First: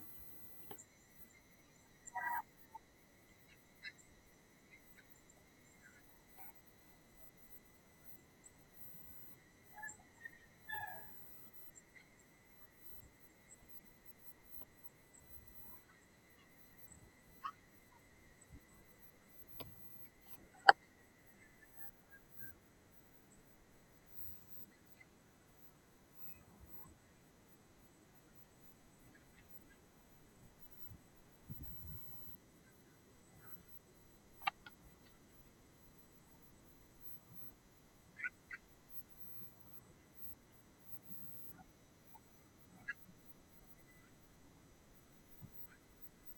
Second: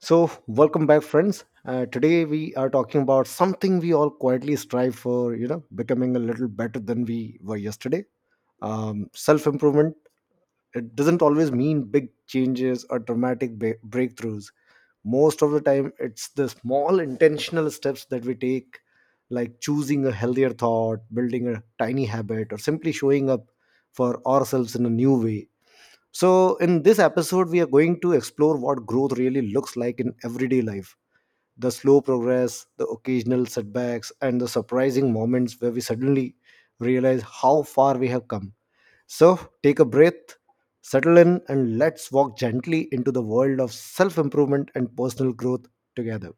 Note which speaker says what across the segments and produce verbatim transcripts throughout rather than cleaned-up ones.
Speaker 1: So, welcome back, friends. Uh, today, we are talking about something we all quietly strive for, you know, becoming a little better than we were yesterday. Um, Self improvement, it doesn't always mean big changes or dramatic ba- breakthroughs. Most of the time, it's the small intentional steps that we take, like choosing a healthier thought, building a tiny habit, or simply showing up for ourselves in a new way. So, in this episode, we are going to explore what growth really looks like in everyday life, the slow progress, the occasional setbacks, and the surprising moments where we suddenly realize how far we have come. So, take a breath, settle in, and let's walk gently into the world of self improvement and personal growth together.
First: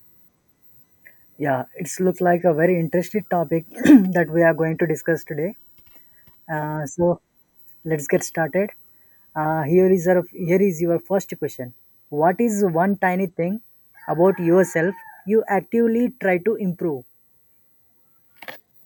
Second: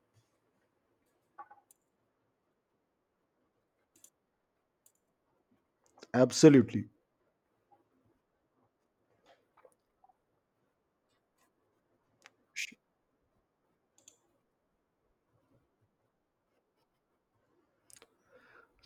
Speaker 2: Yeah, it's look like a very interesting topic that we are going to discuss today.
Speaker 1: Absolutely.
Speaker 2: Uh, so let's get started. Uh, here is our, here is your first question. What is one tiny thing about yourself you actively try to improve?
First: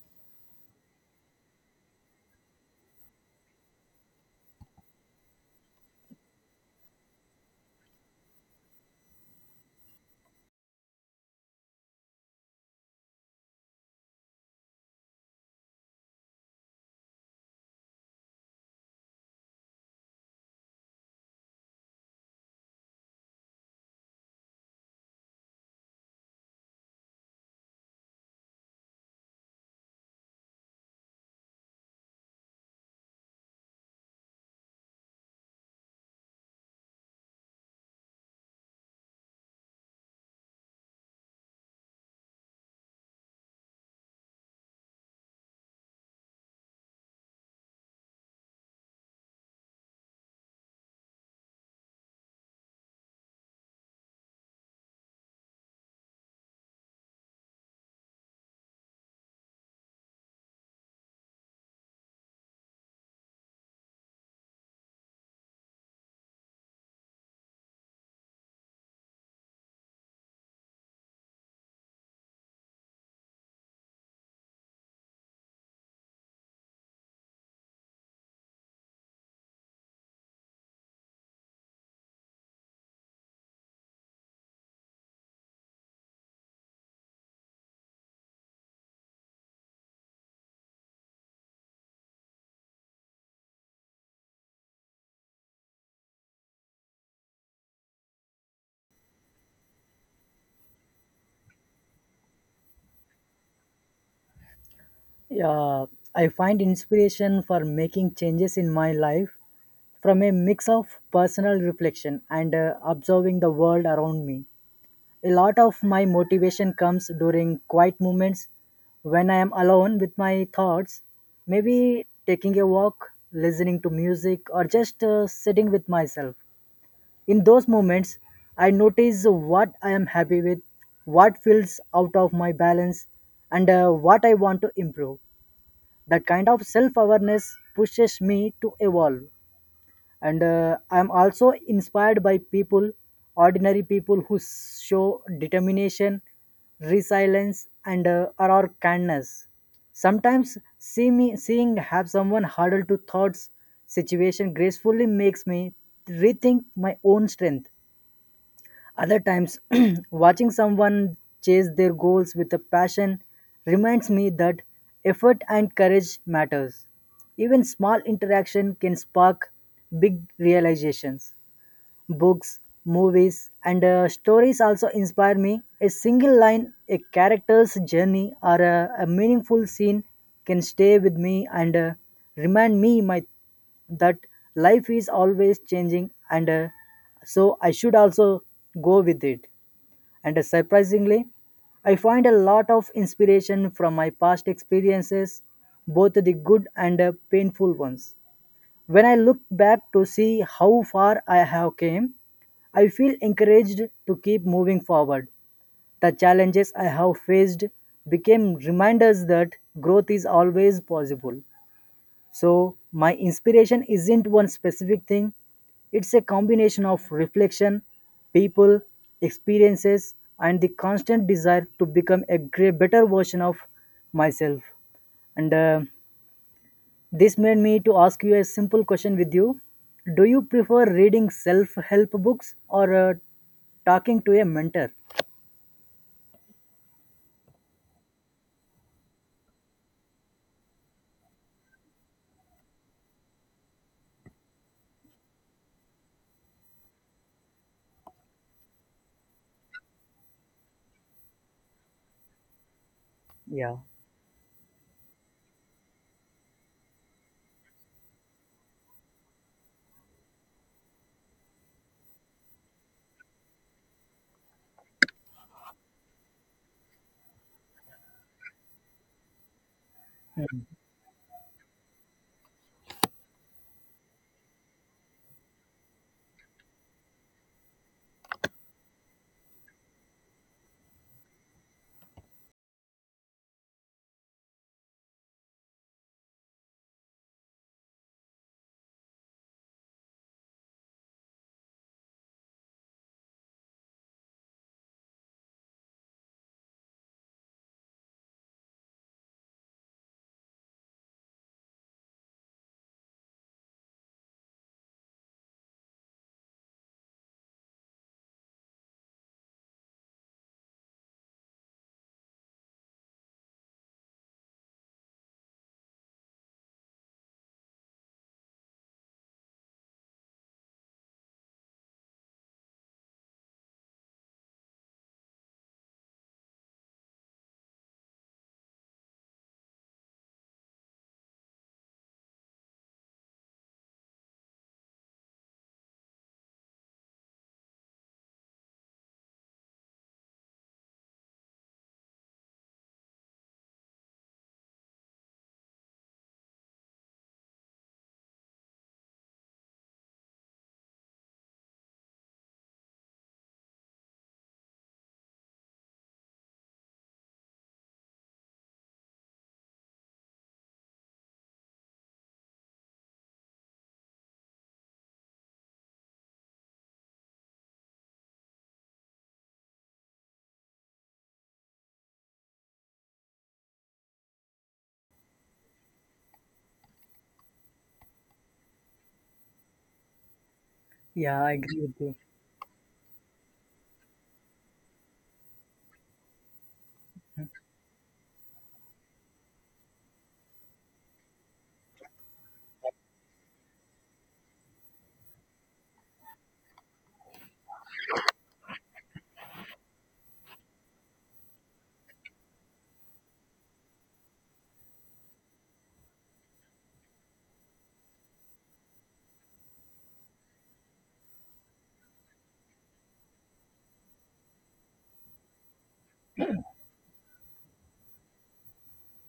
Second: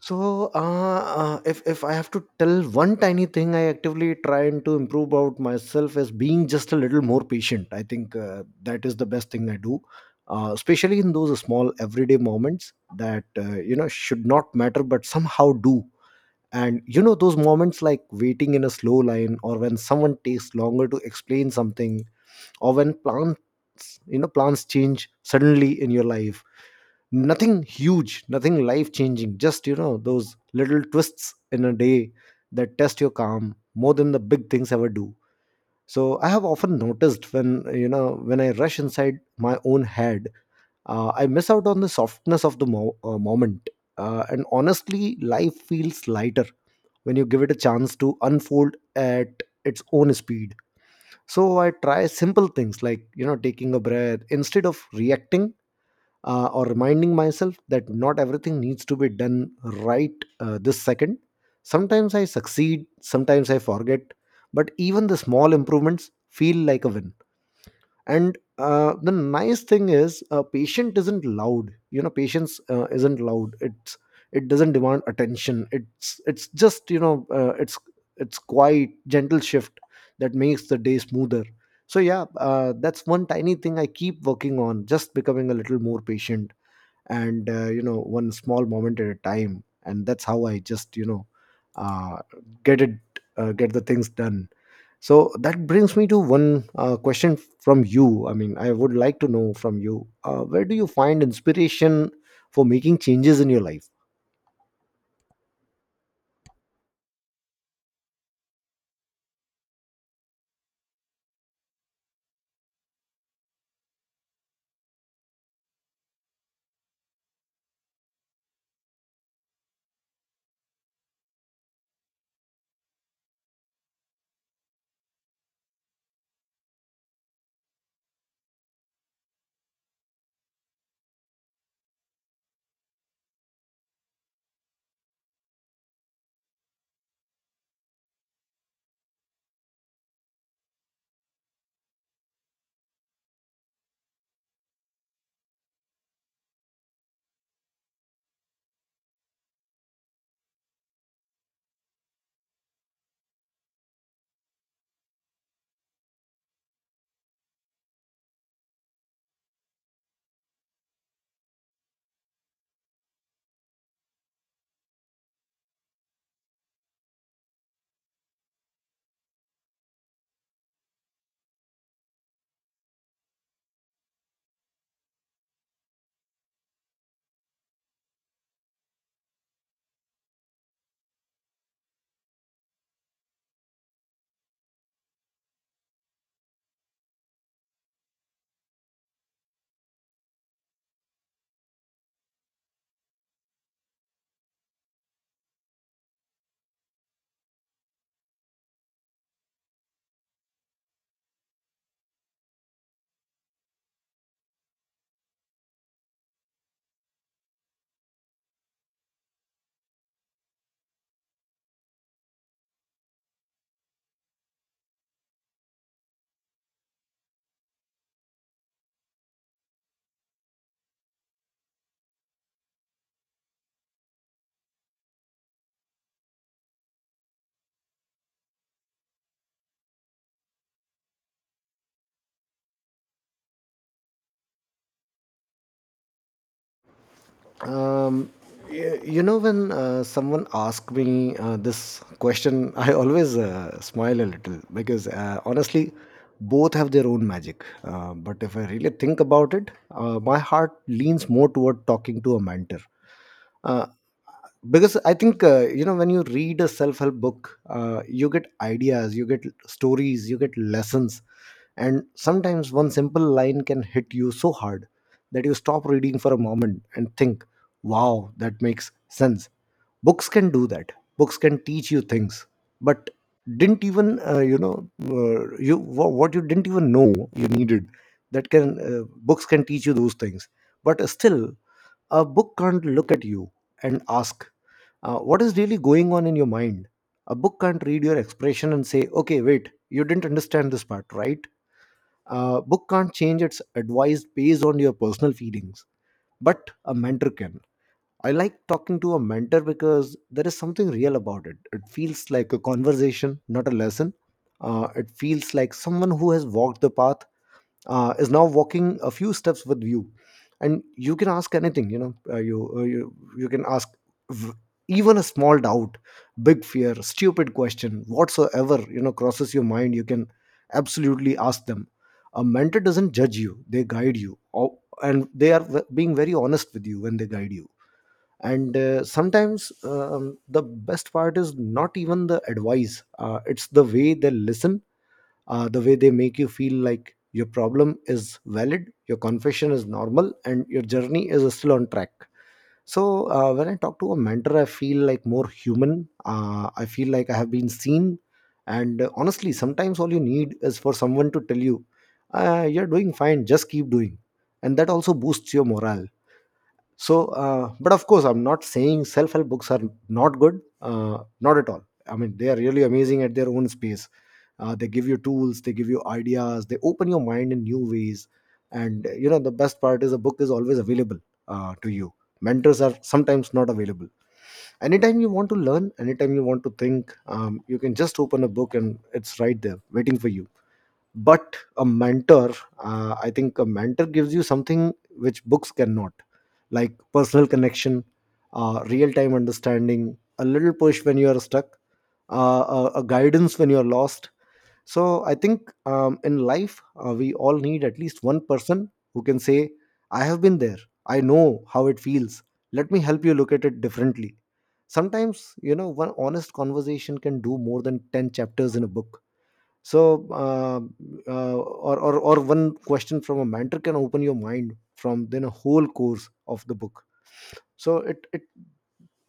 Speaker 1: So, uh, uh, if if I have to tell one tiny thing, I actively trying to improve about myself is being just a little more patient. I think uh, that is the best thing I do, uh, especially in those small everyday moments that uh, you know should not matter but somehow do. And you know those moments like waiting in a slow line, or when someone takes longer to explain something, or when plans, you know, plans change suddenly in your life. Nothing huge, nothing life changing, just you know those little twists in a day that test your calm more than the big things ever do. So I have often noticed when you know when I rush inside my own head, uh, I miss out on the softness of the mo- uh, moment. Uh, and honestly life feels lighter when you give it a chance to unfold at its own speed. So I try simple things like you know taking a breath instead of reacting, uh, or reminding myself that not everything needs to be done right uh, this second. Sometimes I succeed, sometimes I forget, but even the small improvements feel like a win. And uh, the nice thing is, uh, patient isn't loud. You know, patience uh, isn't loud. It's it doesn't demand attention. It's it's just you know uh, it's it's quiet, gentle shift that makes the day smoother. So yeah, uh, that's one tiny thing I keep working on, just becoming a little more patient and uh, you know one small moment at a time, and that's how I just you know uh, get it, uh, get the things done. So that brings me to one uh, question from you. I mean, I would like to know from you, uh, where do you find inspiration for making changes in your life?
Speaker 2: Yeah, I find inspiration for making changes in my life from a mix of personal reflection and uh, observing the world around me. A lot of my motivation comes during quiet moments when I am alone with my thoughts, maybe taking a walk, listening to music, or just uh, sitting with myself. In those moments, I notice what I am happy with, what feels out of my balance, and uh, what I want to improve. That kind of self awareness pushes me to evolve, and uh, I'm also inspired by people, ordinary people who s- show determination, resilience, and uh, or kindness. Sometimes see me seeing have someone huddle to thoughts situation gracefully makes me rethink my own strength. Other times, watching someone chase their goals with a passion reminds me that effort and courage matters. Even small interaction can spark big realizations. Books, movies, and uh, stories also inspire me. A single line, a character's journey, or a, a meaningful scene can stay with me and uh, remind me my that life is always changing, and uh, so I should also go with it. And uh, Surprisingly, I find a lot of inspiration from my past experiences, both the good and uh, painful ones. When I look back to see how far I have came, I feel encouraged to keep moving forward. The challenges I have faced became reminders that growth is always possible. So, my inspiration isn't one specific thing, it's a combination of reflection, people, experiences, and the constant desire to become a great, better version of myself. And uh, this made me to ask you a simple question with you. Do you prefer reading self-help books or uh, talking to a mentor?
Speaker 1: Um, y- you know, when uh, someone asks me uh, this question, I always uh, smile a little because uh, honestly, both have their own magic. Uh, but if I really think about it, uh, my heart leans more toward talking to a mentor.
Speaker 2: Yeah,
Speaker 1: Uh, because I think, uh, you know, when you read a self help book, uh, you get ideas, you get stories, you get lessons, and sometimes one simple line can hit you so hard that you stop reading for a moment and think, wow, that makes sense. Books can do that. Books can teach you things. But didn't even, uh, you know, uh, you wha- what you didn't even know you needed. That can, uh, books can teach you those things. But still, a book can't look at you and ask, uh, what is really going on in your mind? A book can't read your expression and say, okay, wait, you didn't understand this part, right? A book can't change its advice based on your personal feelings, but a mentor can. I like talking to a mentor because there is something real about it. It feels like a conversation, not a lesson. Uh, it feels like someone who has walked the path uh, is now walking a few steps with you, and you can ask anything you know, uh, you, uh, you you can ask, v- even a small doubt, big fear, stupid question, whatsoever you know crosses your mind, you can absolutely ask them. A mentor doesn't judge you, they guide you. Or- and they are ve- being very honest with you when they guide you. And uh, sometimes um, the best part is not even the advice, uh, it's the way they listen, uh, the way they make you feel like your problem is valid, your confession is normal, and your journey is still on track. So uh, when I talk to a mentor, I feel like more human. Uh, I feel like I have been seen, and uh, honestly, sometimes all you need is for someone to tell you, uh, "You're doing fine. Just keep doing," and that also boosts your morale. So, uh, but of course, I'm not saying self-help books are not good. Uh, not at all. I mean, they are really amazing at their own space. Uh, they give you tools, they give you ideas, they open your mind in new ways. And uh, you know the best part is a book is always available uh, to you. Mentors are sometimes not available anytime you want to learn, anytime you want to think. Um, you can just open a book and it's right there waiting for you.
Speaker 2: yeah, I
Speaker 1: But
Speaker 2: agree
Speaker 1: a
Speaker 2: with you.
Speaker 1: mentor, uh, I think a mentor gives you something which books cannot, like personal connection, uh, real-time understanding, a little push when you are stuck, uh, a, a guidance when you are lost. So I think um, in life, uh, we all need at least one person who can say, I have been there. I know how it feels. Let me help you look at it differently. Sometimes, you know, one honest conversation can do more than ten chapters in a book. So, uh, uh, or, or, or one question from a mentor can open your mind from then a whole course of the book. So it, it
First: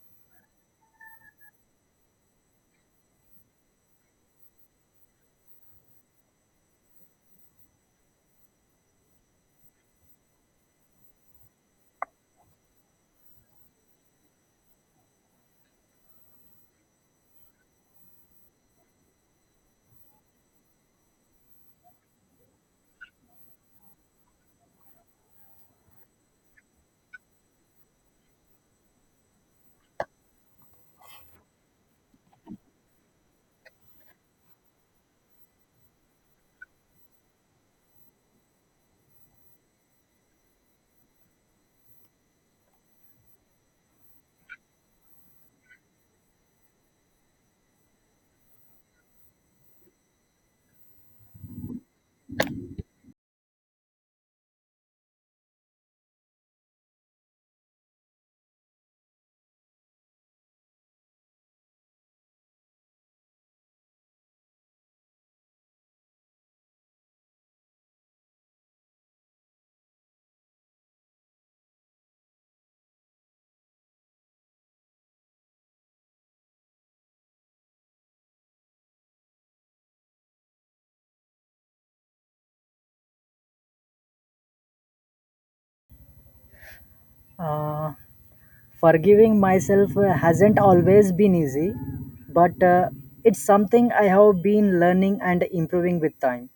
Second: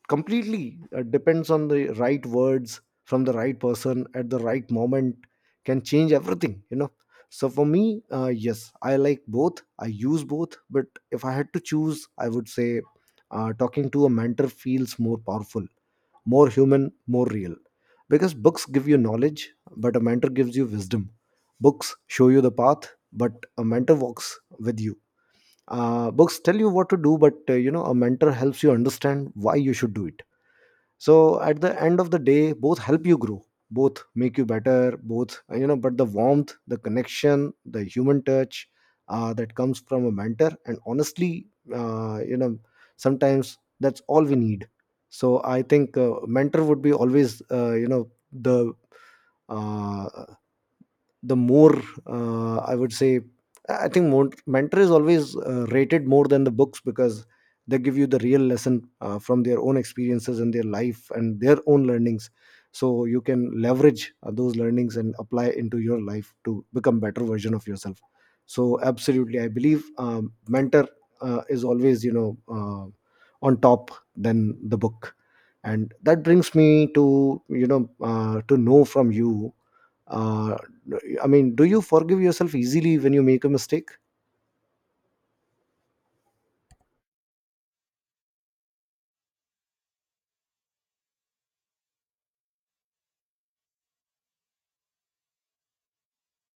Speaker 1: completely uh, depends on the right words from the right person at the right moment, can change everything you know. So for me, uh, yes, I like both, I use both, but if I had to choose, I would say uh, talking to a mentor feels more powerful, more human, more real. Because books give you knowledge, but a mentor gives you wisdom. Books show you the path, but a mentor walks with you. Uh, books tell you what to do, but uh, you know a mentor helps you understand why you should do it. So at the end of the day, both help you grow, both make you better, both uh, you know, but the warmth, the connection, the human touch, uh, that comes from a mentor. And honestly, uh, you know, sometimes that's all we need. So I think uh, mentor would be always uh, you know the uh, the more, uh, I would say, I think more, mentor is always uh, rated more than the books because they give you the real lesson uh, from their own experiences and their life and their own learnings. So you can leverage uh, those learnings and apply into your life to become better version of yourself. So absolutely I believe um, mentor uh, is always you know uh, on top than the book. And that brings me to you know uh, to know from you, uh, I mean, do you forgive yourself easily when you make a mistake?
Speaker 2: Uh, Forgiving myself uh, hasn't always been easy, but uh, it's something I have been learning and improving with time.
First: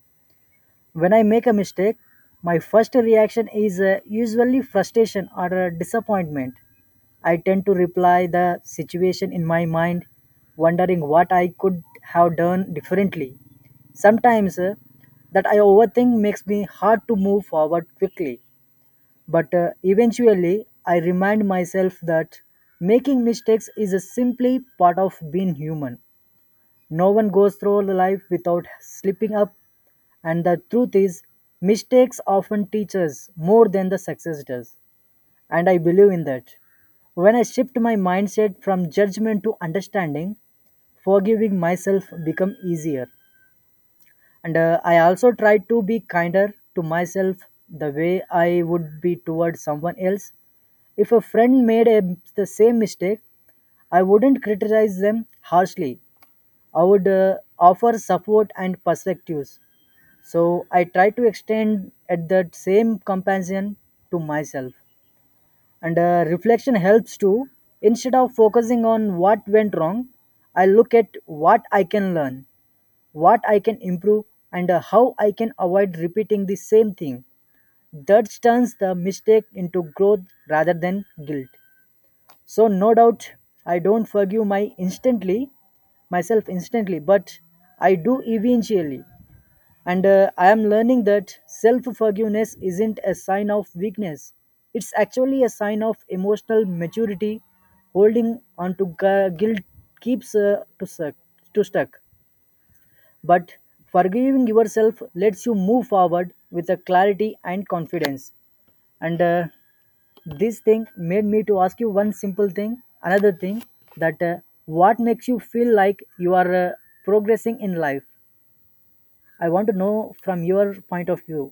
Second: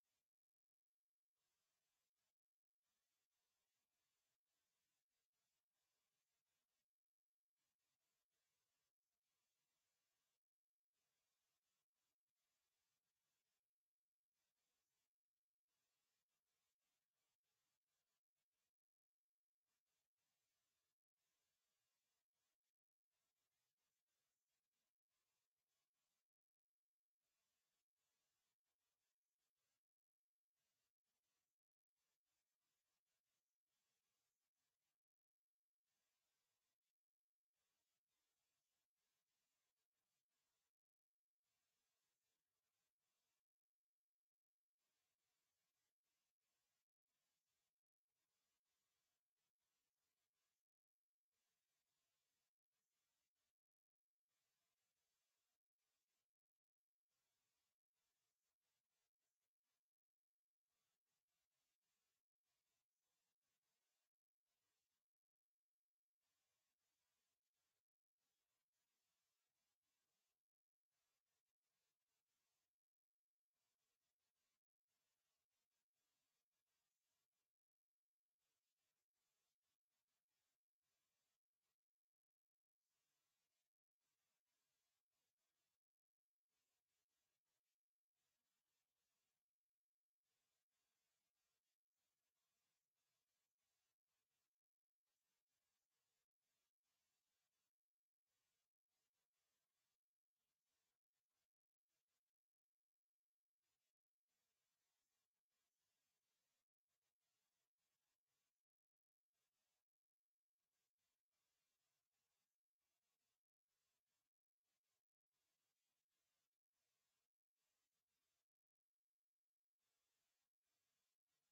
Speaker 2: When I make a mistake, my first reaction is uh, usually frustration or uh, disappointment. I tend to reply the situation in my mind, wondering what I could have done differently. Sometimes uh, that I overthink makes me hard to move forward quickly. But uh, eventually, I remind myself that making mistakes is a simply part of being human. No one goes through life without slipping up, and the truth is, mistakes often teach us more than the success does. And I believe in that. When I shift my mindset from judgment to understanding, forgiving myself become easier. And uh, I also try to be kinder to myself the way I would be towards someone else. If a friend made a, the same mistake, I wouldn't criticize them harshly. I would uh, offer support and perspectives. So I try to extend at that same compassion to myself. And uh, reflection helps too. Instead of focusing on what went wrong, I look at what I can learn, what I can improve, and uh, how I can avoid repeating the same thing. That turns the mistake into growth rather than guilt. So no doubt I don't forgive my instantly myself instantly, but I do eventually. And uh, I am learning that self forgiveness isn't a sign of weakness, it's actually a sign of emotional maturity. Holding on to gu- guilt keeps uh, to suck to stuck. But forgiving yourself lets you move forward with a clarity and confidence. And uh, this thing made me to ask you one simple thing another thing, that uh, what makes you feel like you are uh, progressing in life? I want to know from your point of view.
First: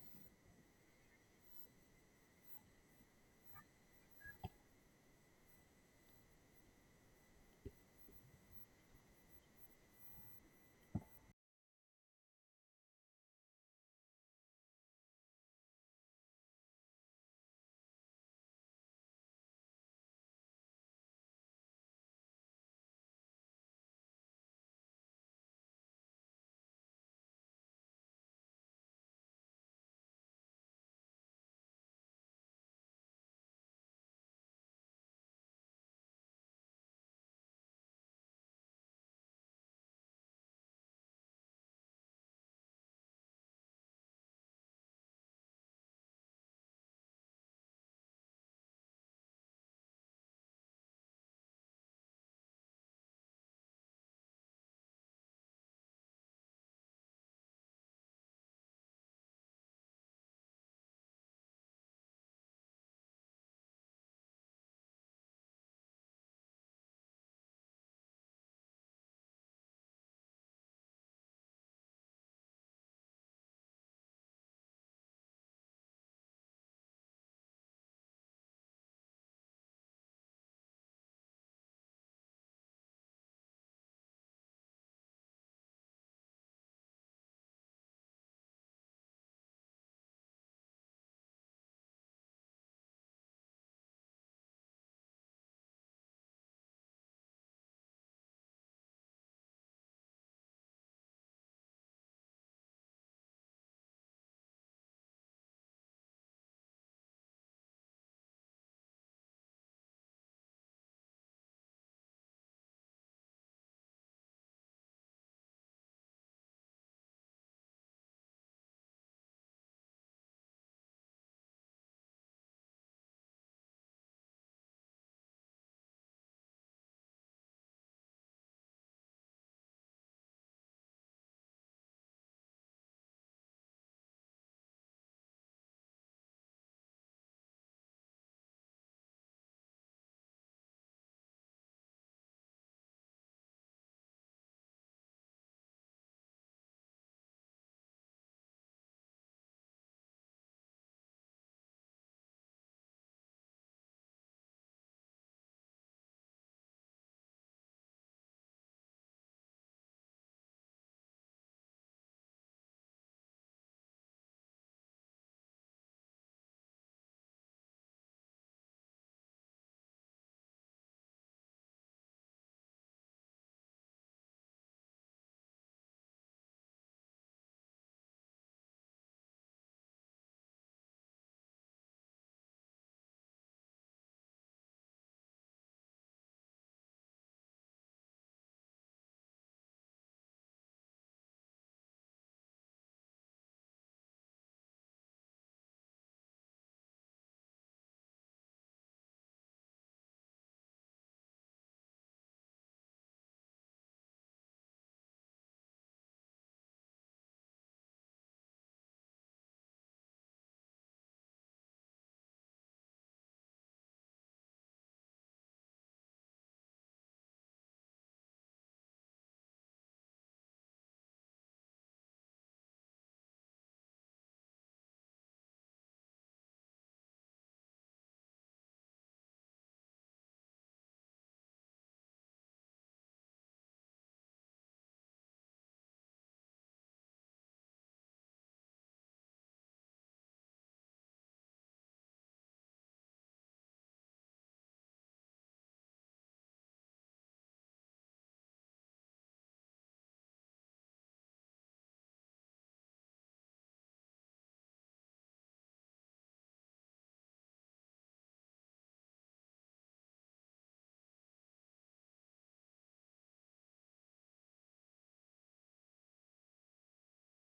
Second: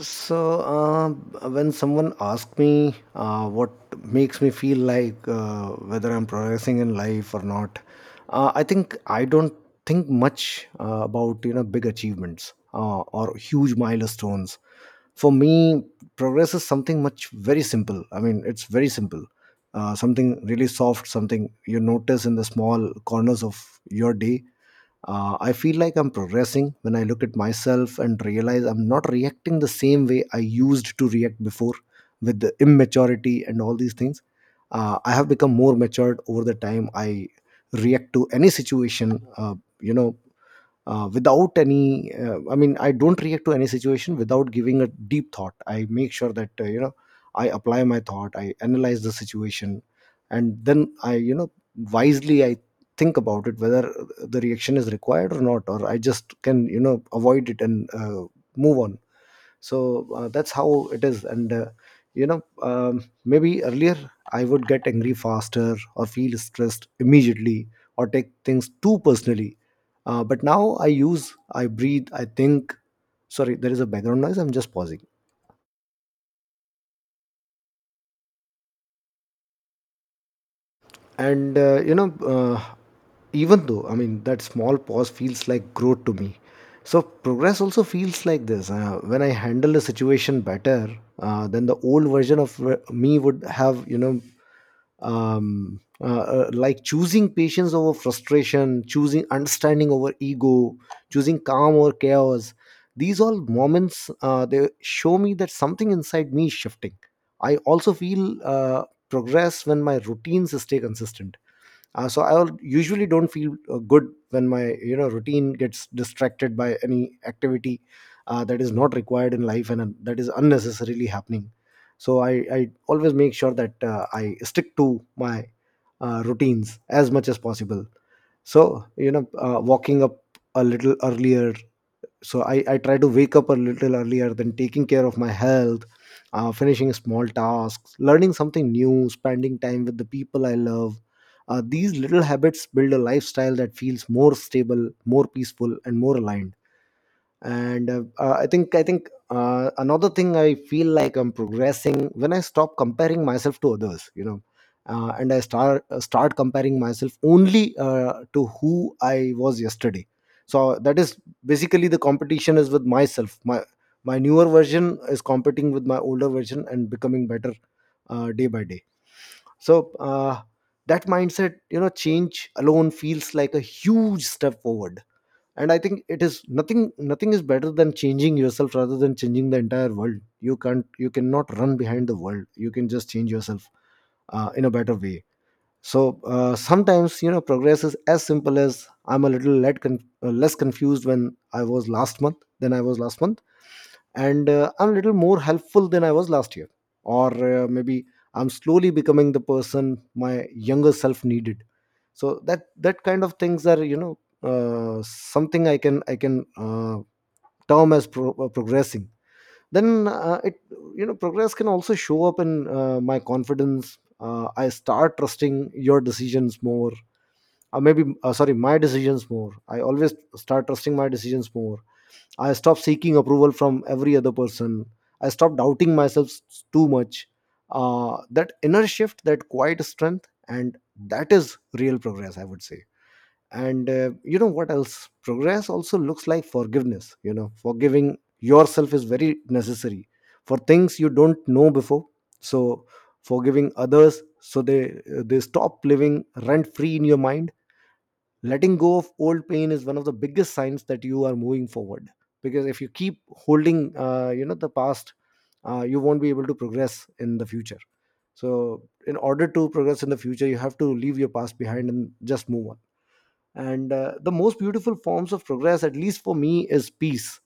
Speaker 1: So, uh, when someone asks me uh, what makes me feel like uh, whether I'm progressing in life or not, uh, I think I don't think much uh, about you know big achievements uh, or huge milestones. For me, progress is something much very simple. I mean, it's very simple. Uh, something really soft, something you notice in the small corners of your day. Uh, I feel like I'm progressing when I look at myself and realize I'm not reacting the same way I used to react before, with the immaturity and all these things. Uh, I have become more matured over the time. I react to any situation, uh, you know, uh, without any uh, i mean i don't react to any situation without giving a deep thought. I make sure that uh, you know i apply my thought, I analyze the situation, and then i you know wisely I think about it, whether the reaction is required or not, or I just can, you know avoid it and uh, move on. So uh, that's how it is. And uh, you know um, maybe earlier I would get angry faster, or feel stressed immediately, or take things too personally. Uh, but now I use I breathe, I think. Sorry, there is a background noise, I'm just pausing. And uh, you know uh, even though i mean that small pause feels like growth to me. So progress also feels like this, uh, when I handle a situation better uh, then the old version of w- me would have, you know um, uh, uh, like choosing patience over frustration, choosing understanding over ego, choosing calm over chaos. These all moments, uh, they show me that something inside me is shifting. I also feel uh, progress when my routines stay consistent. Uh, so i usually don't feel uh, good when my, you know, routine gets distracted by any activity uh, that is not required in life and uh, that is unnecessarily happening. So i i always make sure that uh, I stick to my uh, routines as much as possible. So you know uh, walking up a little earlier, so I, I try to wake up a little earlier, then taking care of my health, uh, finishing small tasks, learning something new, spending time with the people I love. Uh, these little habits build a lifestyle that feels more stable, more peaceful, and more aligned. And uh, uh, I think I think uh, Another thing, I feel like I'm progressing when I stop comparing myself to others, you know, uh, and I start uh, start comparing myself only uh, to who I was yesterday. So that is basically, the competition is with myself. My my newer version is competing with my older version and becoming better uh, day by day. So uh, that mindset, you know, change alone feels like a huge step forward. And I think it is nothing. Nothing is better than changing yourself rather than changing the entire world. You can't you cannot run behind the world, you can just change yourself uh, in a better way. So uh, sometimes, you know, progress is as simple as I'm a little let con- uh, less confused when I was last month than I was last month, and uh, I'm a little more helpful than I was last year. Or uh, maybe I'm slowly becoming the person my younger self needed. So that that kind of things are, you know, uh, something I can, i can uh, term as pro- uh, progressing. Then uh, it you know, progress can also show up in uh, my confidence. Uh, i start trusting your decisions more, or maybe, uh, sorry, my decisions more. I always start trusting my decisions more. I stop seeking approval from every other person. I stop doubting myself s- too much. Uh, that inner shift, that quiet strength, and that is real progress, I would say. And uh, you know what else progress also looks like? Forgiveness. You know, forgiving yourself is very necessary for things you don't know before. So, forgiving others so they they stop living rent free in your mind. Letting go of old pain is one of the biggest signs that you are moving forward. Because if you keep holding, uh, you know the past, uh, you won't be able to progress in the future. So in order to progress in the future, you have to leave your past behind and just move on. And uh, the most beautiful forms of progress, at least for me, is peace.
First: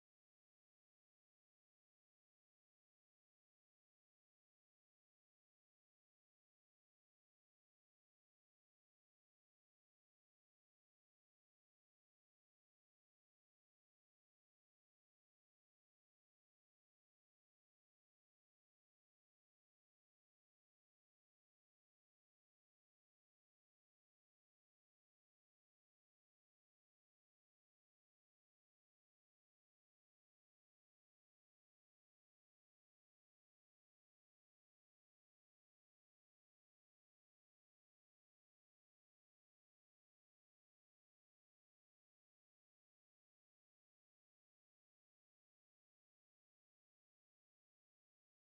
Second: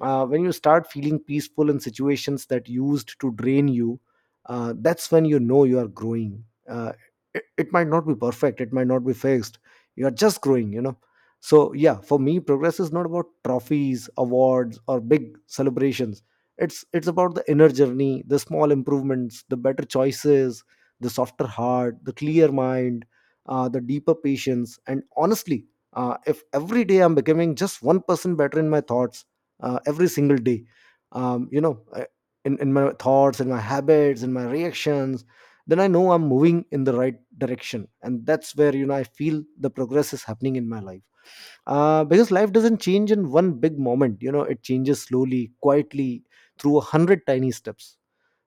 Speaker 1: uh, When you start feeling peaceful in situations that used to drain you, uh, that's when you know you are growing. Uh, it, it might not be perfect, it might not be fixed. You are just growing, you know. So yeah, for me, progress is not about trophies, awards, or big celebrations. It's it's about the inner journey, the small improvements, the better choices, the softer heart, the clear mind, uh, the deeper patience. And honestly, uh, if every day I'm becoming just one percent better in my thoughts, uh, every single day, um, you know, I- in, in my thoughts, in my habits, in my reactions, then I know I'm moving in the right direction. And that's where, you know, I feel the progress is happening in my life. Uh, because life doesn't change in one big moment, you know, it changes slowly, quietly, through a hundred tiny steps.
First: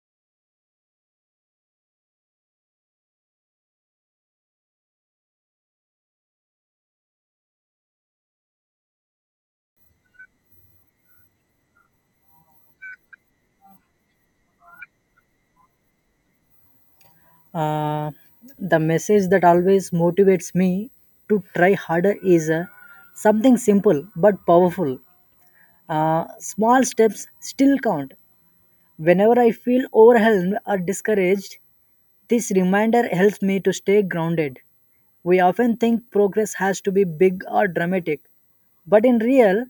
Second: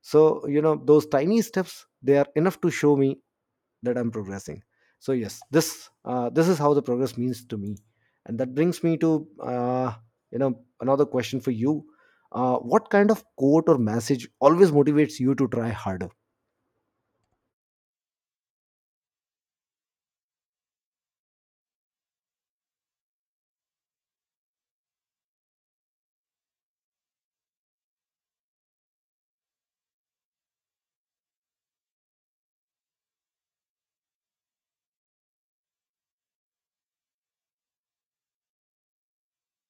Speaker 1: So, you know, those tiny steps, they are enough to show me that I'm progressing. So yes, this, uh, this is how the progress means to me. And that brings me to, uh, you know another question for you. Uh, what kind of quote or message always motivates you to try harder?
Speaker 2: Uh, the message that always motivates me to try harder is uh, something simple but powerful, uh, small steps still count. Whenever I feel overwhelmed or discouraged, this reminder helps me to stay grounded. We often think progress has to be big or dramatic, but in real,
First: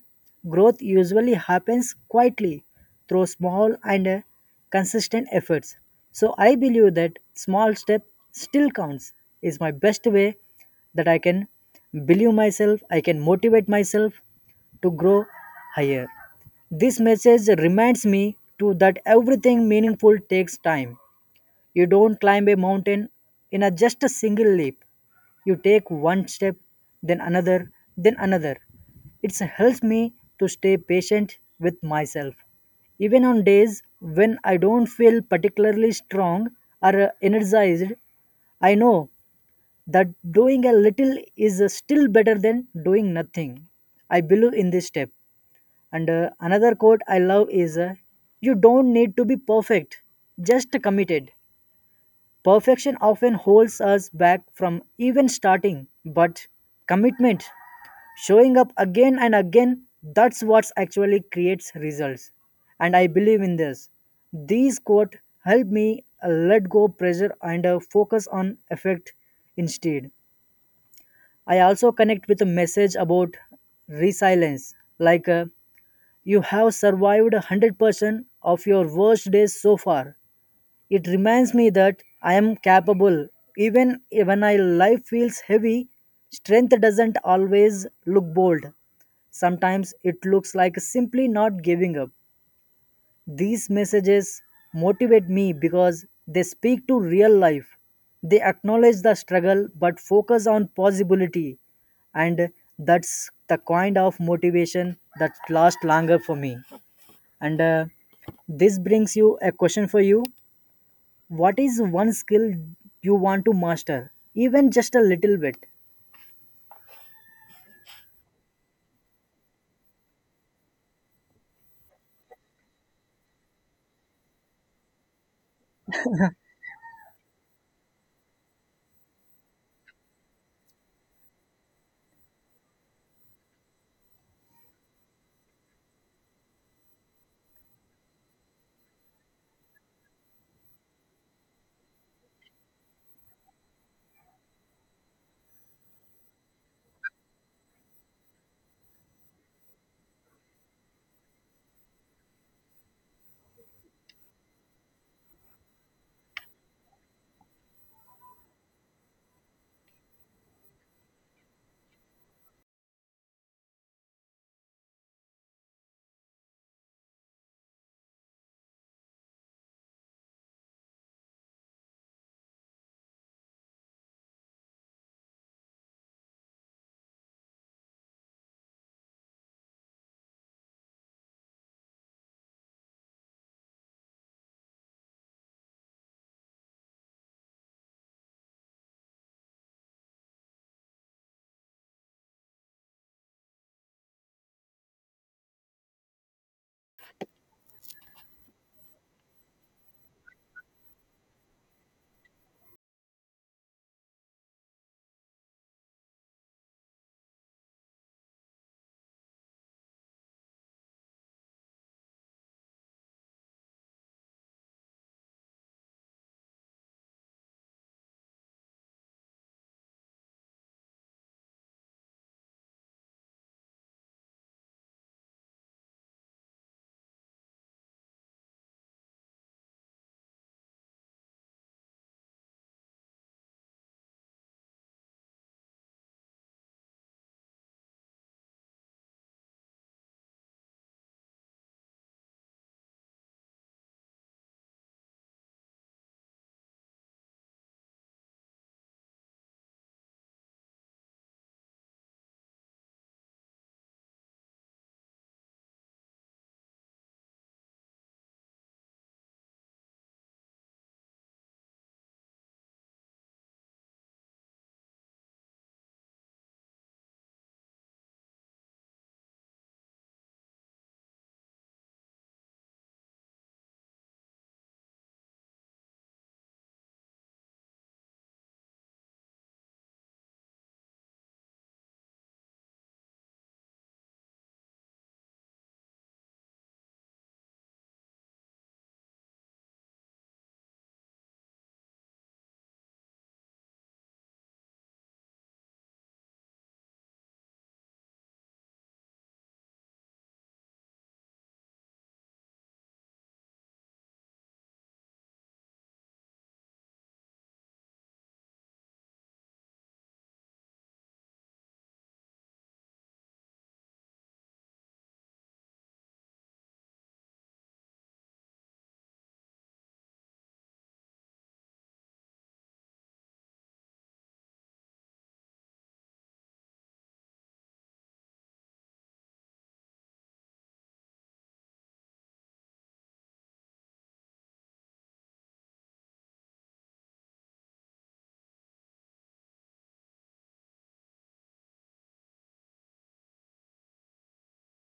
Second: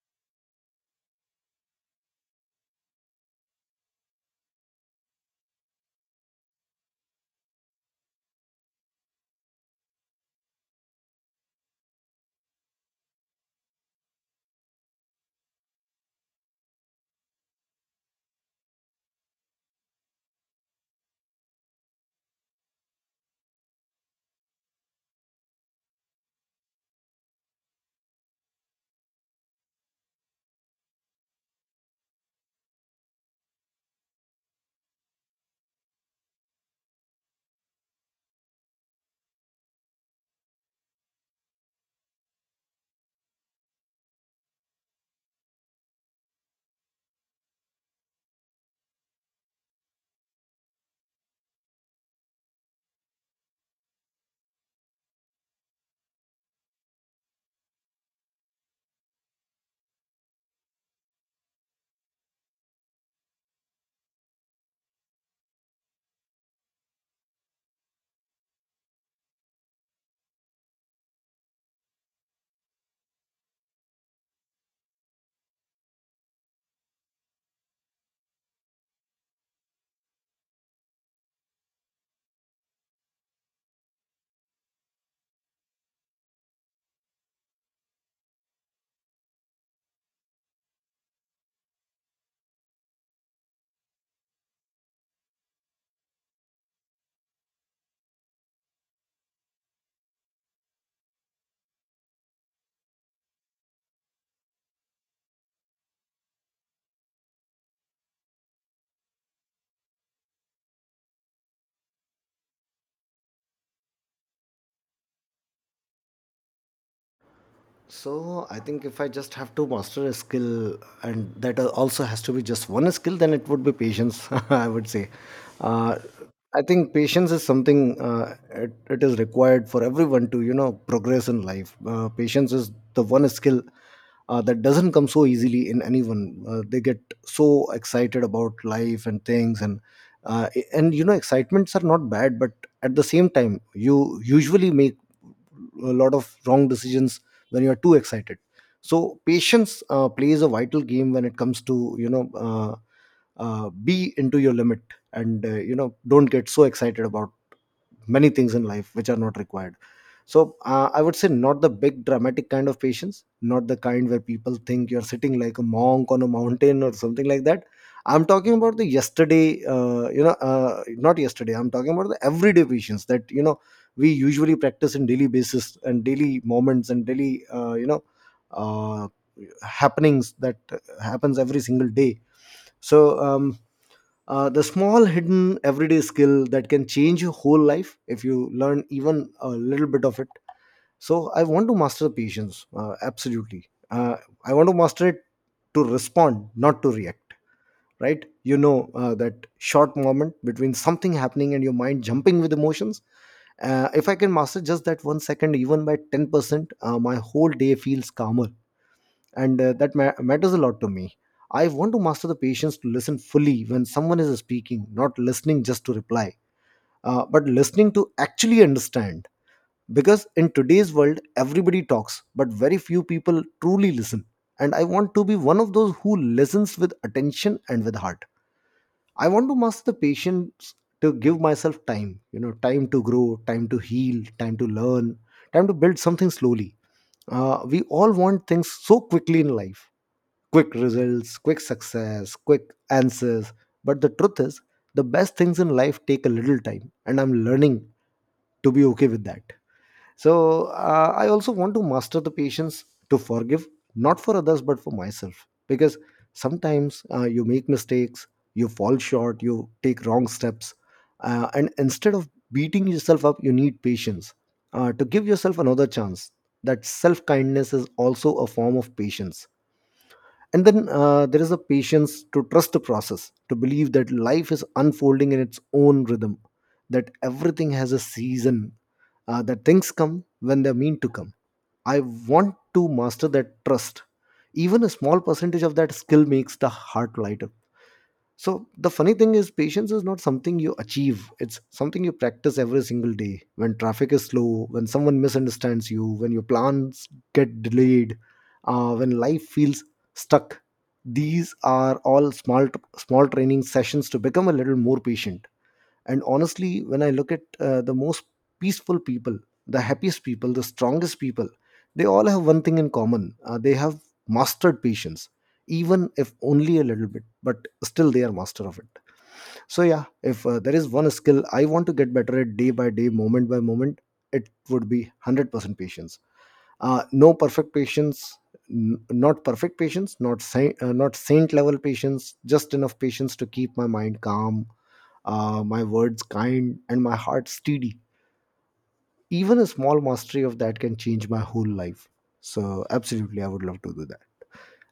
Speaker 2: growth usually happens quietly through small and uh, consistent efforts. So I believe that small step still counts is my best way that I can believe myself, I can motivate myself to grow higher. This message reminds me to that everything meaningful takes time. You don't climb a mountain in a just a single leap. You take one step, then another, then another. It helps me to stay patient with myself. Even on days when I don't feel particularly strong or uh, energized, I know that doing a little is uh, still better than doing nothing. I believe in this step. And uh, another quote I love is, uh, you don't need to be perfect, just committed. Perfection often holds us back from even starting, but commitment, showing up again and again, that's what actually creates results. And I believe in this. These quote help me uh, let go pressure and uh, focus on effect instead. I also connect with a message about resilience, like uh, you have survived one hundred percent of your worst days so far. It reminds me that I am capable. Even when my life feels heavy, strength doesn't always look bold. Sometimes it looks like simply not giving up. These messages motivate me because they speak to real life. They acknowledge the struggle but focus on possibility. And that's the kind of motivation that lasts longer for me. And uh, this brings you a question for you. What is one skill you want to master, even just a little bit?
Speaker 1: So I think if I just have to master a skill, and that al- also has to be just one skill, then it would be patience. I would say. Uh, I think patience is something, uh, it, it is required for everyone to, you know, progress in life. Uh, patience is the one skill uh, that doesn't come so easily in anyone. Uh, they get so excited about life and things, and uh, and you know, excitements are not bad, but at the same time, you usually make a lot of wrong decisions when you are too excited. So patience uh, plays a vital game when it comes to, you know uh, uh, be into your limit, and uh, you know, don't get so excited about many things in life which are not required. So uh, I would say, not the big dramatic kind of patience, not the kind where people think you're sitting like a monk on a mountain or something like that. I'm talking about the yesterday, uh, you know, uh, not yesterday. I'm talking about the everyday patience that, you know, we usually practice in daily basis, and daily moments, and daily, uh, you know, uh, happenings that happens every single day. So um, uh, the small hidden everyday skill that can change your whole life if you learn even a little bit of it. So I want to master patience, uh, absolutely. uh, I want to master it, to respond, not to react. Right? You know, uh, that short moment between something happening and your mind jumping with emotions. Uh, if I can master just that one second, even by ten percent, uh, my whole day feels calmer, and uh, that ma- matters a lot to me. I want to master the patience to listen fully when someone is speaking, not listening just to reply, uh, but listening to actually understand. Because in today's world, everybody talks, but very few people truly listen. And I want to be one of those who listens with attention and with heart. I want to master the patience to give myself time, you know, time to grow, time to heal, time to learn, time to build something slowly. Uh, we all want things so quickly in life: quick results, quick success, quick answers. But the truth is, the best things in life take a little time, and I'm learning to be okay with that. So uh, I also want to master the patience to forgive, not for others, but for myself. Because sometimes, uh, you make mistakes, you fall short, you take wrong steps. Uh, and instead of beating yourself up, you need patience uh, to give yourself another chance. That self kindness is also a form of patience. And then, uh, there is a patience to trust the process, to believe that life is unfolding in its own rhythm, that everything has a season, uh, that things come when they're meant to come. I want to master that trust. Even a small percentage of that skill makes the heart lighter. So the funny thing is, patience is not something you achieve. It's something you practice every single day. When traffic is slow, when someone misunderstands you, when your plans get delayed, uh, when life feels stuck. These are all small small training sessions to become a little more patient. And honestly, when I look at uh, the most peaceful people, the happiest people, the strongest people, they all have one thing in common. Uh, they have mastered patience, even if only a little bit, but still they are master of it. So yeah, if uh, there is one skill I want to get better at, day by day, moment by moment, it would be one hundred percent patience. Uh, no perfect patience, n- not perfect patience, not saint, uh, not saint level patience, just enough patience to keep my mind calm, uh, my words kind, and my heart steady. Even a small mastery of that can change my whole life. So absolutely, I would love to do that.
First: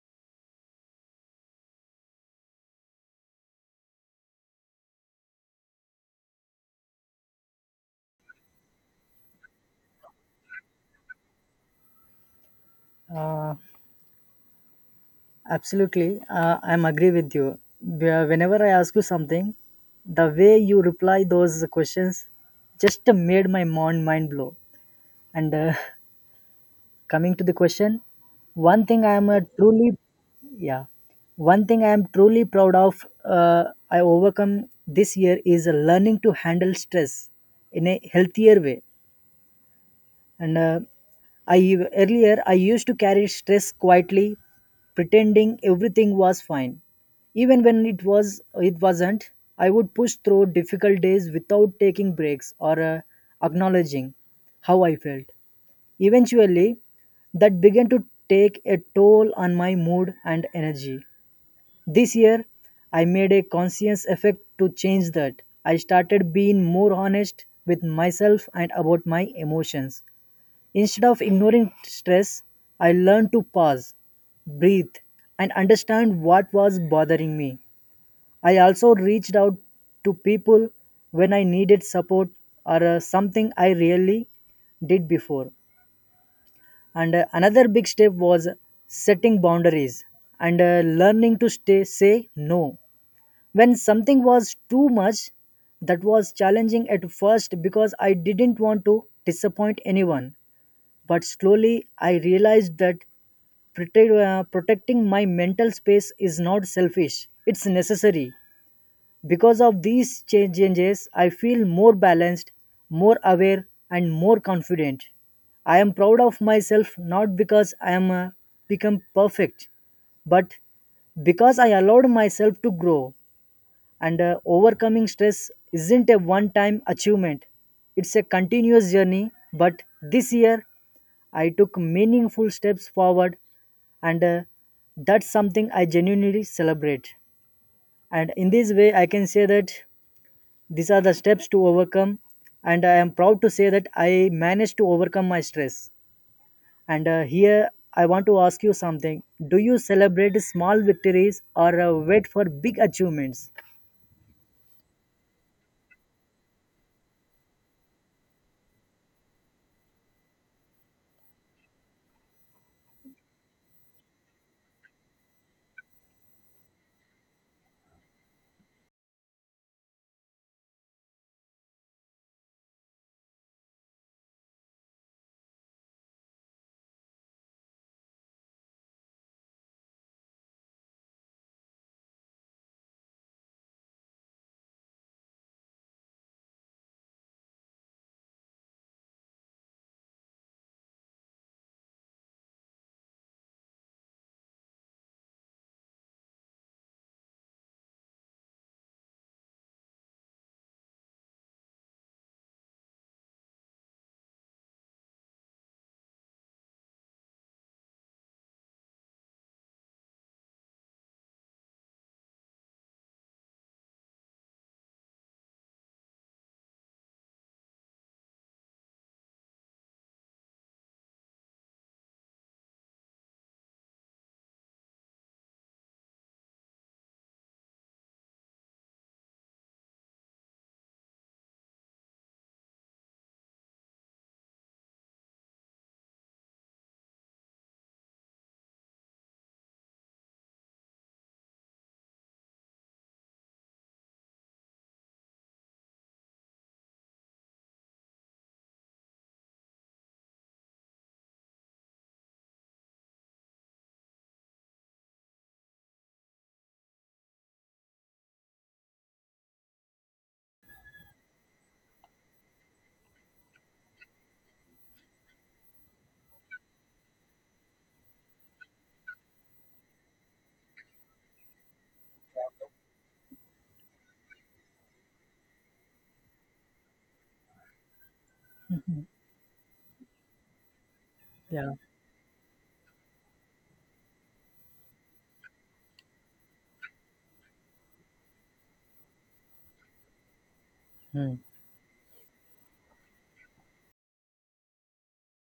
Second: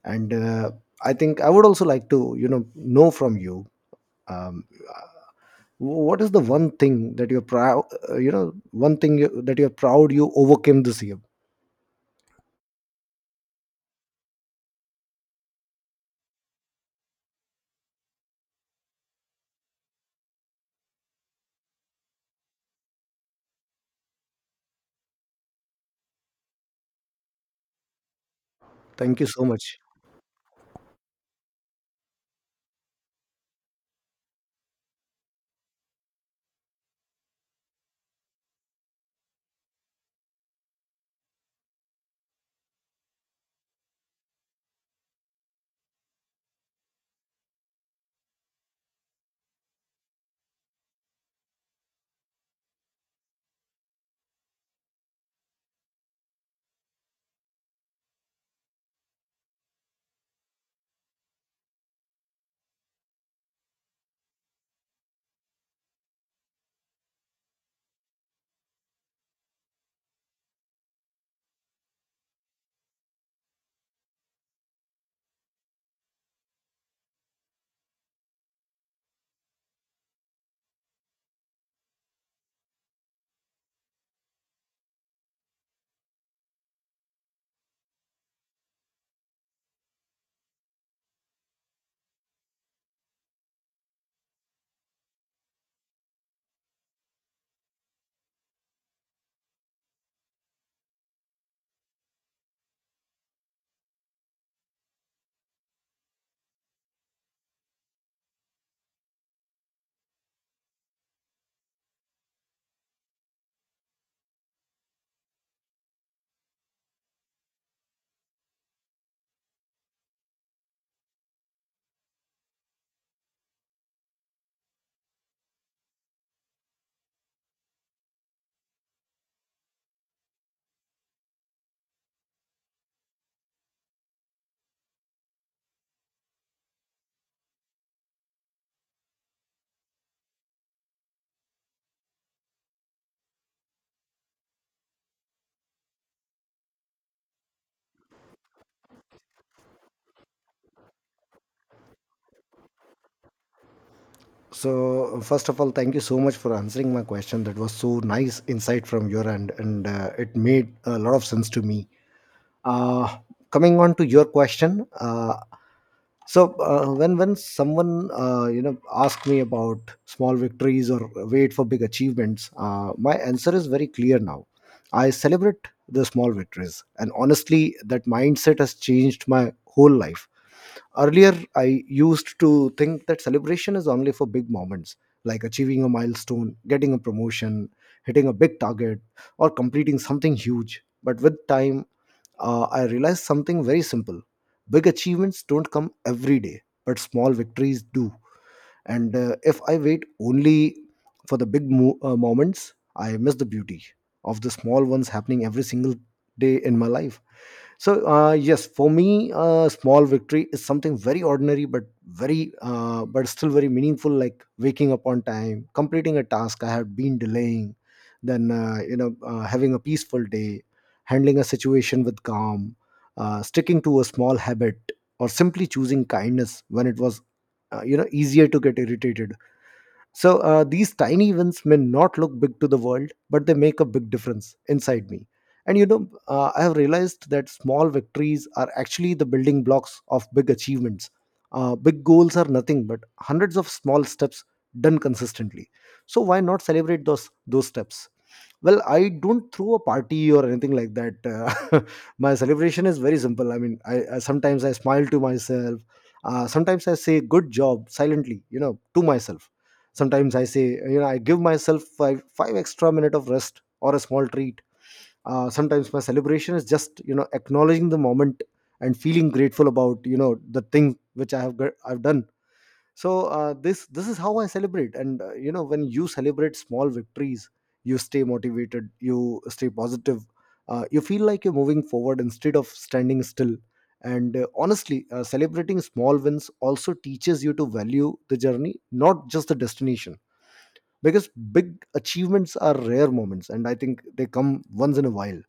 Speaker 1: And uh, I think I would also like to, you know, know from you. Um, what is the one thing that you're proud, uh, you know, one thing you, that you're proud you overcame this year?
Speaker 2: Uh, Absolutely, uh, I'm agree with you. Wh- Whenever I ask you something, the way you reply those questions just made my mon- mind blow. And uh, coming to the question, one thing I
Speaker 1: Thank you
Speaker 2: am uh,
Speaker 1: so much.
Speaker 2: truly, yeah, one thing I am truly proud of uh, I overcome this year is learning to handle stress in a healthier way. And uh, I Earlier, I used to carry stress quietly, pretending everything was fine, even when it was it wasn't. I would push through difficult days without taking breaks or uh, acknowledging how I felt. Eventually, that began to take a toll on my mood and energy. This year, I made a conscious effort to change that. I started being more honest with myself and about my emotions. Instead of ignoring stress, I learned to pause, breathe, and understand what was bothering me. I also reached out to people when I needed support, or uh, something I really did before. And uh, another big step was setting boundaries and uh, learning to stay say no. When something was too much, that was challenging at first because I didn't want to disappoint anyone. But slowly I realized that protect, uh, protecting my mental space is not selfish, it's necessary. Because of these cha- changes, I feel more balanced, more aware, and more confident. I am proud of myself not because I am uh, become perfect, but because I allowed myself to grow. And uh, overcoming stress isn't a one time achievement. It's a continuous journey, but this year I took meaningful steps forward, and uh, that's something I genuinely celebrate. And in this way, I can say that these are the steps to overcome, and I am proud to say that I managed to overcome my stress. And uh, here, I want to ask you something. Do you celebrate small victories or uh, wait for big achievements?
Speaker 1: So, first of all, thank you so much for answering my question. That was so nice insight from your end, and uh, it made a lot of sense to me. Uh, Coming on to your question, uh, so uh, when when someone, uh, you know asks me about small victories or wait for big achievements, uh, my answer is very clear now. I celebrate the small victories, and honestly, that mindset has changed my whole life. Earlier, I used to think that celebration is only for big moments like achieving a milestone, getting a promotion, hitting a big target, or completing something huge. But with time, uh, I realized something very simple. Big achievements don't come every day, but small victories do. And uh, if I wait only for the big mo- uh, moments, I miss the beauty of the small ones happening every single day in my life. So, uh, yes, for me, uh, small victory is something very ordinary, but very, uh, but still very meaningful. Like waking up on time, completing a task I had been delaying, then uh, you know, uh, having a peaceful day, handling a situation with calm, uh, sticking to a small habit, or simply choosing kindness when it was, uh, you know, easier to get irritated. So uh, these tiny wins may not look big to the world, but they make a big difference inside me. And you know, uh, I have realized that small victories are actually the building blocks of big achievements. Uh, big goals are nothing but hundreds of small steps done consistently. So why not celebrate those those steps? Well, I don't throw a party or anything like that. Uh, my celebration is very simple. I mean, I, I sometimes I smile to myself. Uh, sometimes I say "good job" silently, you know, to myself. Sometimes I say, you know, I give myself five five extra minute of rest or a small treat. Uh, sometimes my celebration is just you know acknowledging the moment and feeling grateful about you know the thing which I have got, I've done. So uh, this this is how I celebrate. And uh, you know, when you celebrate small victories, you stay motivated, you stay positive, uh, you feel like you're
Speaker 2: Yeah,
Speaker 1: moving forward instead of standing still. And uh, honestly, uh, celebrating small wins also teaches you to value the journey, not just the destination, because
Speaker 2: hmm,
Speaker 1: big achievements are rare moments, and I think they come once in a while.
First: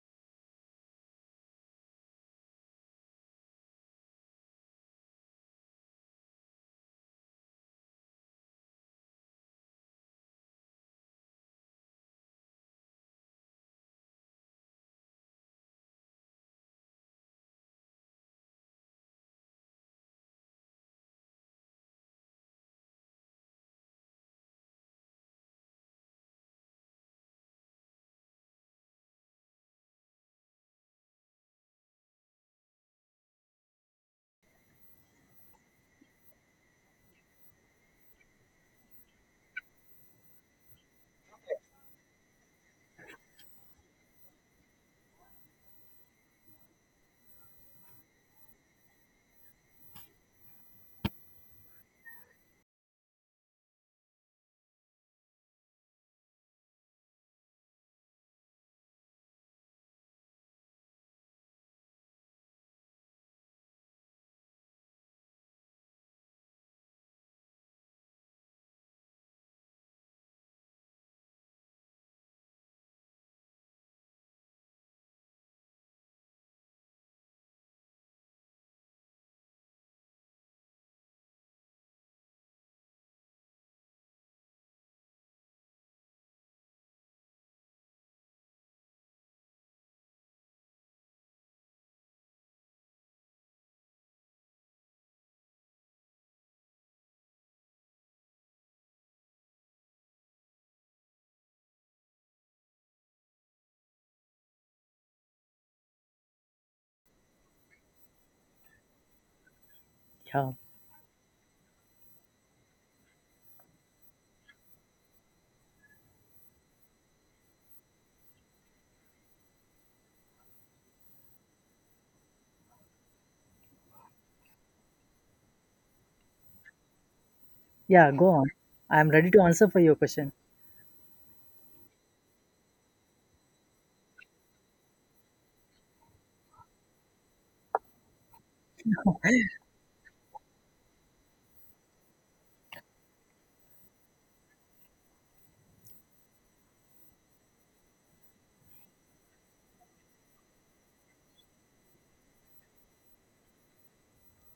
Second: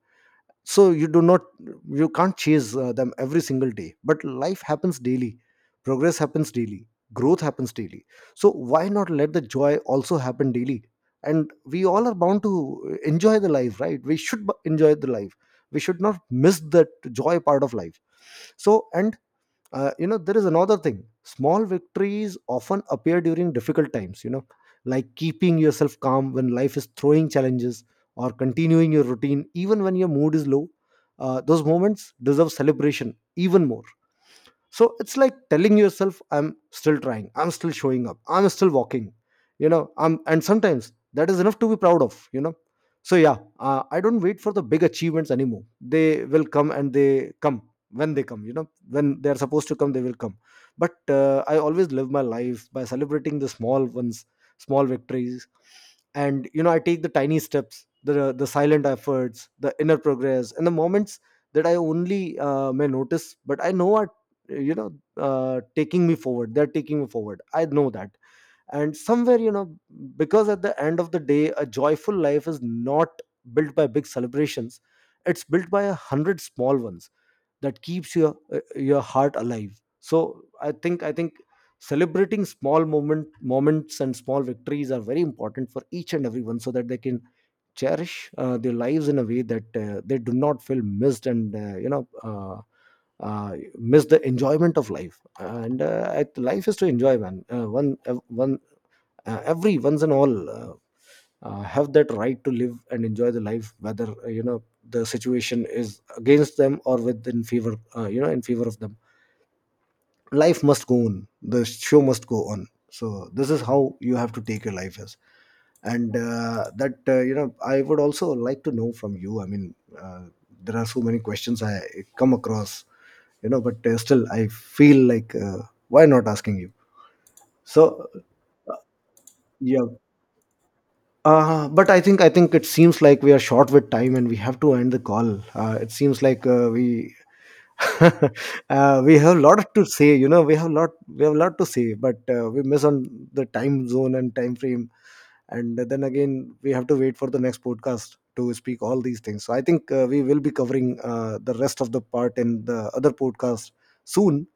Speaker 1: So you do not, you can't chase uh, them every single day, but life happens daily, progress happens daily, growth happens daily. So why not let the joy also happen daily? And we all are bound to uh, enjoy the life, right? We should b- enjoy the life. We should not miss that joy part of life. So, and uh, you know, there is another thing: small victories often appear during difficult times, you know, like keeping yourself calm when life is throwing challenges, or continuing your routine even when your mood is low. Uh, those moments deserve celebration even more. So it's like telling yourself, I'm still trying, I'm still showing up, I'm still walking, you know, I'm, and sometimes that is enough to be proud of, you know. So yeah, uh, I don't wait for the big achievements anymore. They will come, and they come when they come, you know, when they are supposed to come, they will come. But uh, I always live my life by celebrating the small ones, small victories. And you know, I take the tiny steps, the the silent efforts, the inner progress, and the moments that I only uh, may notice, but I know are, you know, uh, taking me forward. They're taking me forward, I know that. And somewhere, you know, because at the end of the day, a joyful life is not built by big celebrations. It's built by a hundred small ones that keeps your uh, your heart alive. So I think, I think celebrating small moment moments and small victories are very important for each and everyone, so that they can cherish uh, their lives in a way that uh, they do not feel missed, and uh, you know uh, uh, miss the enjoyment of life. And uh, I- life is to enjoy, man. Uh, one ev- one uh, every once and all. Uh, uh, have that right to live and enjoy the life, whether uh, you know, the situation is against them or within favor, uh, you know, in favor of them.
Speaker 2: yeah,
Speaker 1: Life must go on, the show must go on. So this is how you have to take your life as. And uh, that, uh, you know, I would also like to know from you, I mean, uh, there are so many questions I come across, you know, but uh, still I feel like, uh, why not asking you? So
Speaker 2: yeah, go on. I'm ready to answer for
Speaker 1: yeah.
Speaker 2: your question.
Speaker 1: Uh, but I think I think it seems like we are short with time and we have to end the call. Uh, it seems like uh, we uh, we have a lot to say. You know, we have lot we have a lot to say, but uh, we miss on the time zone and time frame, and then again we have to wait for the next podcast to speak all these things. So I think uh, we will be covering uh, the rest of the part in the other podcast soon.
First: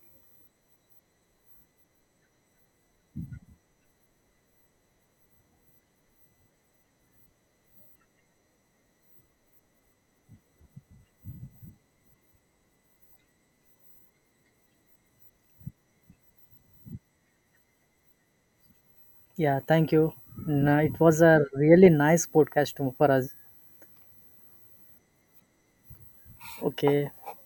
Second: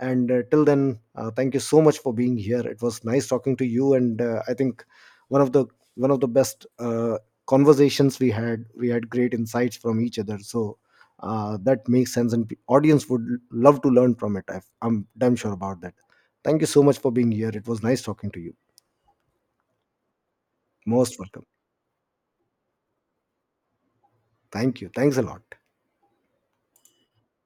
Speaker 1: And uh, till then, uh, thank you so much for being here. It was nice talking to you. And uh, I think one of the one of the best uh, conversations. We had we had great insights from each other. So uh, that makes sense, and the audience would love to learn from it. I i'm damn sure about that. Thank you so much for being here. It was nice talking to you.
Speaker 2: Yeah, thank you. No, it
Speaker 1: Most
Speaker 2: was
Speaker 1: welcome.
Speaker 2: a really nice podcast to- for us.
Speaker 1: Thank you. Thanks a lot.
Speaker 2: Okay.